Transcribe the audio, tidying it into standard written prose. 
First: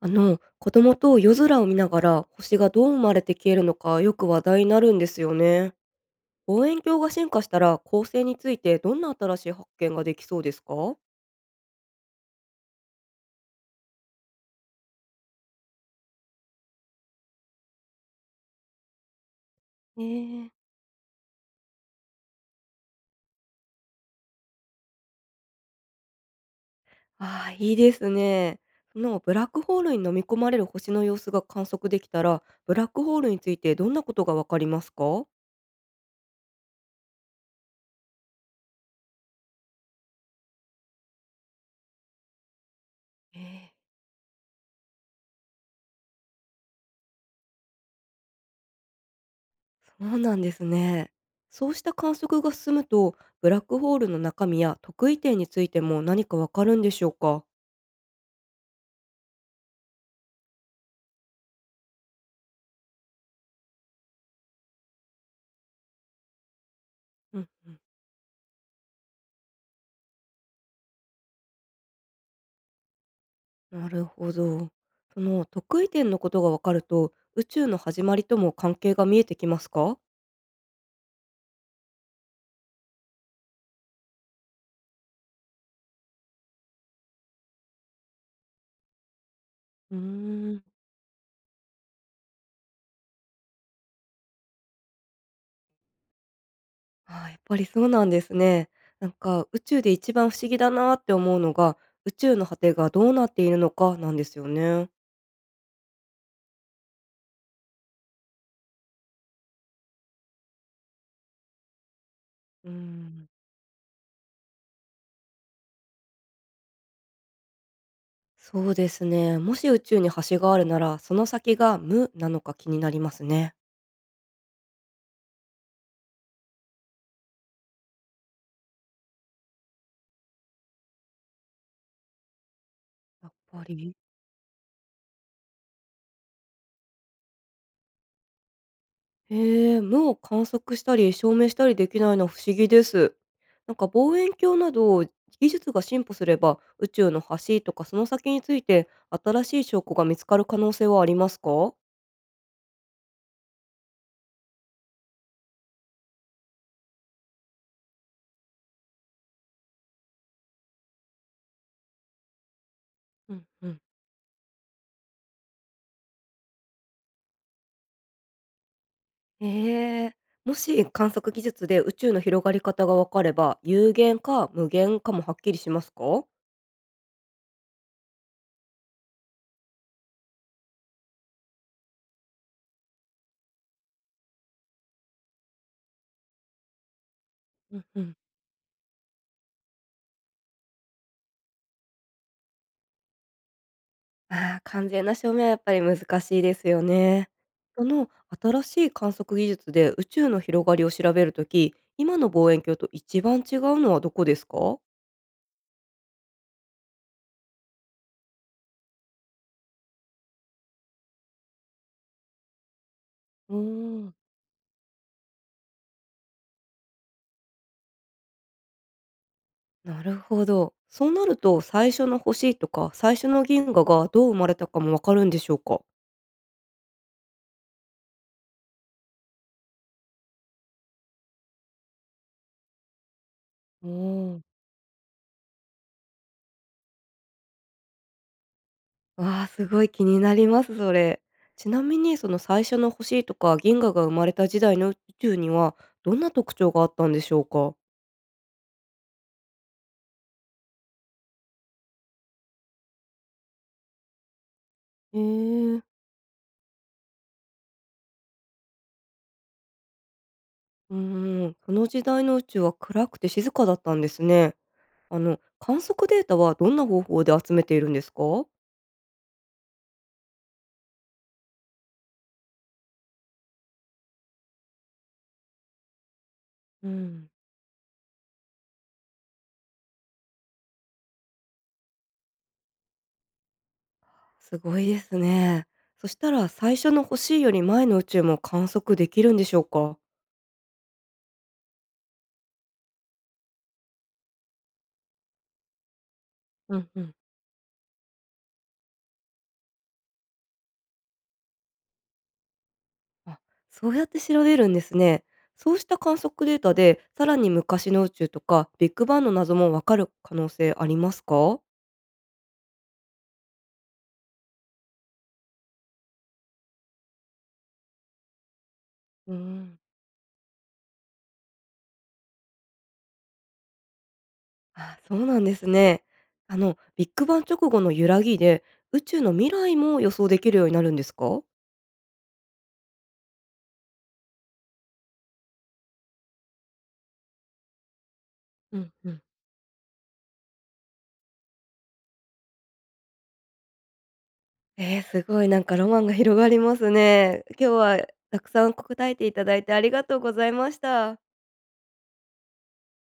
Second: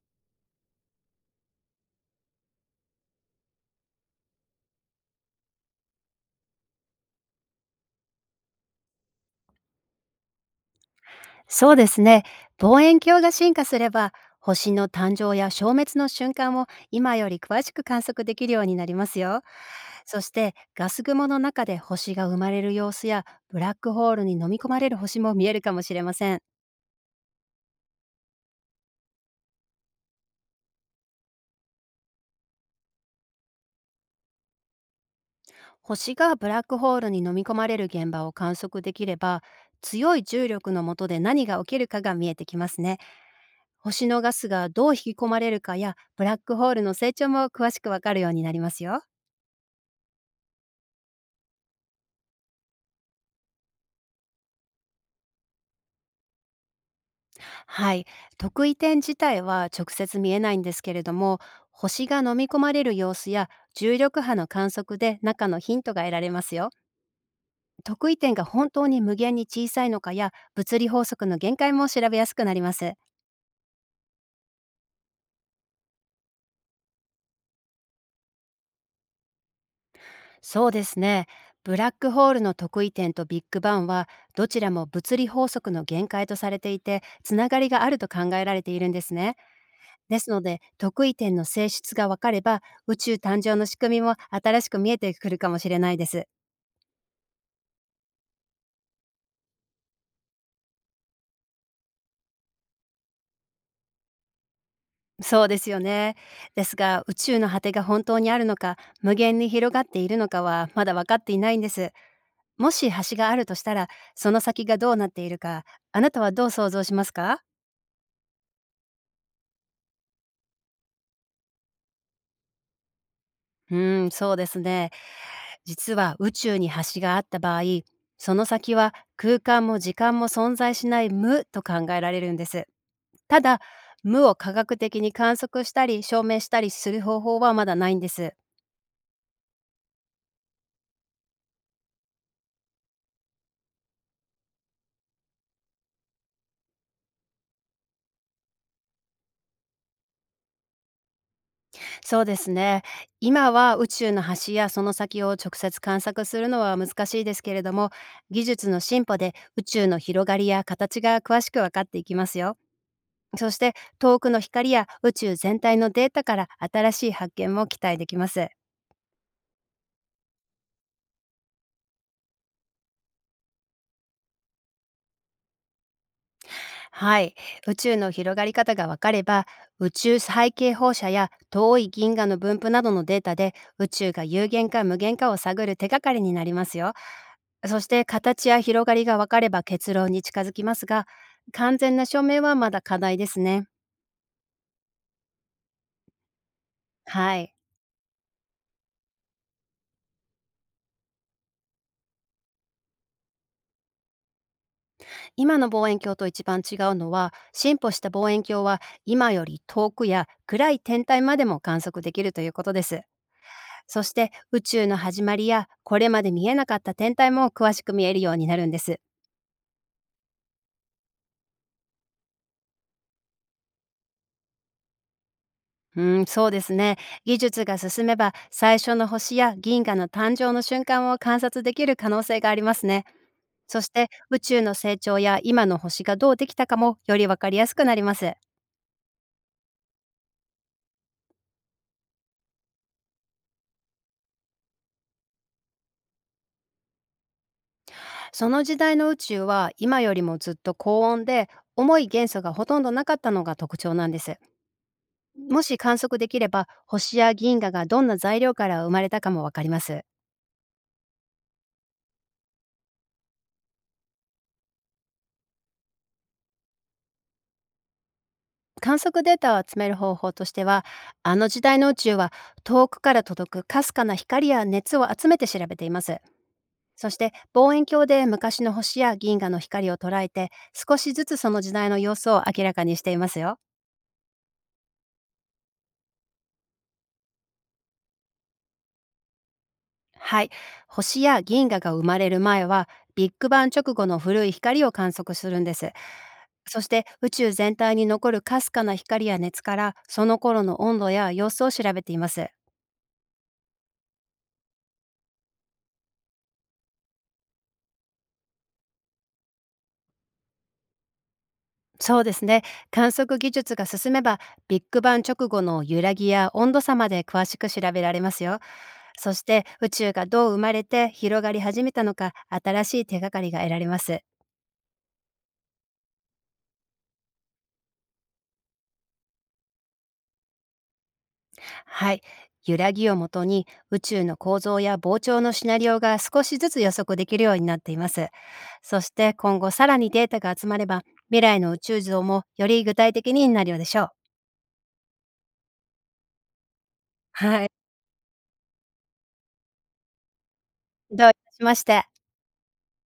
子供と夜空を見ながら星がどう生まれて消えるのかよく話題になるんですよね。望遠鏡が進化したら恒星についてどんな新しい発見ができそうですか？そうですね。望遠鏡が進化すれば、星の誕生や消滅の瞬間を今より詳しく観測できるようになりますよ。そしえてえ。ガス雲の中で星が生まれる様子やブラックホールに飲み込まれる星も見えるかもしれません。ああ、いいですね。そのブラックホールに飲み込まれる星の様子が観測できたら、ブラックホールについてどんなことがわかりますか？星がブラックホールに飲み込まれる現場を観測できれば、強い重力の下で何が起きるかが見えてきますね。ええ。星のガスがどう引き込まれるかやブラックホールの成長も詳しくわかるようになりますよ。そうなんですね。そうした観測が進むと、ブラックホールの中身や特異点についても何かわかるんでしょうか？はい、得意点自体は直接見えないんですけれども、星が飲み込まれる様子や重力波の観測で中のヒントが得られますよ。うんうん。得意点が本当に無限に小さいのかや物理法則の限界も調べやすくなります。なるほど。その得意点のことが分かると、宇宙の始まりとも関係が見えてきますか？そうですね。ブラックホールの得意点とビッグバンは、どちらも物理法則の限界とされていて、つながりがあると考えられているんですね。うーですので、ん。得意点の性質が分かれば、宇宙誕生の仕組みも新しく見えてくるかもしれないです。あー、やっぱりそうなんですね。なんか宇宙で一番不思議だなって思うのが、宇宙の果てがどうなっているのかなんですよね。そうですよね。ですが、宇宙の果てが本当にあるのか、無限に広がっているのかはまだ分かっていないんです。うもーし橋がん。あるとしたら、その先がどうなっているか、あなたはどう想像しますか？そうですね。もし宇宙に橋があるなら、その先が無なのか気になりますね。うーん、そうですね。実は宇宙に橋があった場合、その先は空間も時間も存在しない無と考えられるんです。やっただ、ぱり。無を科学的に観測したり証明したりする方法はまだないんです。へえ、無を観測したり証明したりできないのは不思議です。なんか望遠鏡など技術が進歩すれば宇宙の端とかその先について新しい証拠が見つかる可能性はありますか？そうですね。今は宇宙の端やその先を直接観察するのは難しいですけれども、技術の進歩で宇宙の広がりや形が詳しく分かっていきますよ。うんそしうてん。遠くの光や宇宙全体のデータから新しい発見も期待できます。へえ、もし観測技術で宇宙の広がり方がわかれば有限か無限かもはっきりしますか？はい。宇宙の広がり方が分かれば、宇宙背景放射や遠い銀河の分布などのデータで宇宙が有限か無限かを探る手がかりになりますよ。うそんしうてん。形や広がりが分かれば結論に近づきますが、完全な証明はまだ課題ですね。ああ、完全な証明はやっぱり難しいですよね。はい。その新しい観測技術で宇宙の広がりを調べるとき、今の望遠鏡と一番違うのはどこですか？今の望遠鏡と一番違うのは、進歩した望遠鏡は今より遠くや暗い天体までも観測できるということです。うーそしん。て宇宙の始まりやこれまで見えなかった天体も詳しく見えるようになるんです。なるほど。そうなると最初の星とか最初の銀河がどう生まれたかもわかるんでしょうか？うん、そうですね。技術が進めば最初の星や銀河の誕生の瞬間を観察できる可能性がありますね。そうしーて宇ん。宙の成長や今の星がどうできたかもより分かりやすくなります。わあ、すごい気になります、それ。ちなみにその最初の星とか銀河が生まれた時代の宇宙にはどんな特徴があったんでしょうか？その時代の宇宙は今よりもずっと高温で、重い元素がほとんどなかったのが特徴なんです。へもしえ。観測できれば星や銀河がどんな材料から生まれたかも分かります。うーん、その時代の宇宙は暗くて静かだったんですね。観測データはどんな方法で集めているんですか？観測データを集める方法としては、あの時代の宇宙は遠くから届くかすかな光や熱を集めて調べています。うそしん、て望遠鏡で昔の星や銀河の光を捉えて、少しずつその時代の様子を明らかにしていますよ。すごいですね。そしたら最初の星より前の宇宙も観測できるんでしょうか？はい、星や銀河が生まれる前は、ビッグバン直後の古い光を観測するんです。うそしんうてん。宇宙全体に残るかすかな光や熱から、その頃の温度や様子を調べています。あ、そうやって調べるんですね。そうした観測データで、さらに昔の宇宙とかビッグバンの謎もわかる可能性ありますか？そうですね。観測技術が進めば、ビッグバン直後の揺らぎや温度差まで詳しく調べられますよ。うそして、ん。宇宙がどう生まれて広がり始めたのか、新しい手がかりが得られます。あ、そうなんですね。ビッグバン直後の揺らぎで、宇宙の未来も予想できるようになるんですか？はい。揺らぎをもとに、宇宙の構造や膨張のシナリオが少しずつ予測できるようになっています。うんそしうん。て、今後さらにデータが集まれば、未来の宇宙像もより具体的になるようでしょう。ええ、すごいなんかロマンが広がりますね。はい。今日はたくさん答えていただいてありがとうございました。どういたしまして。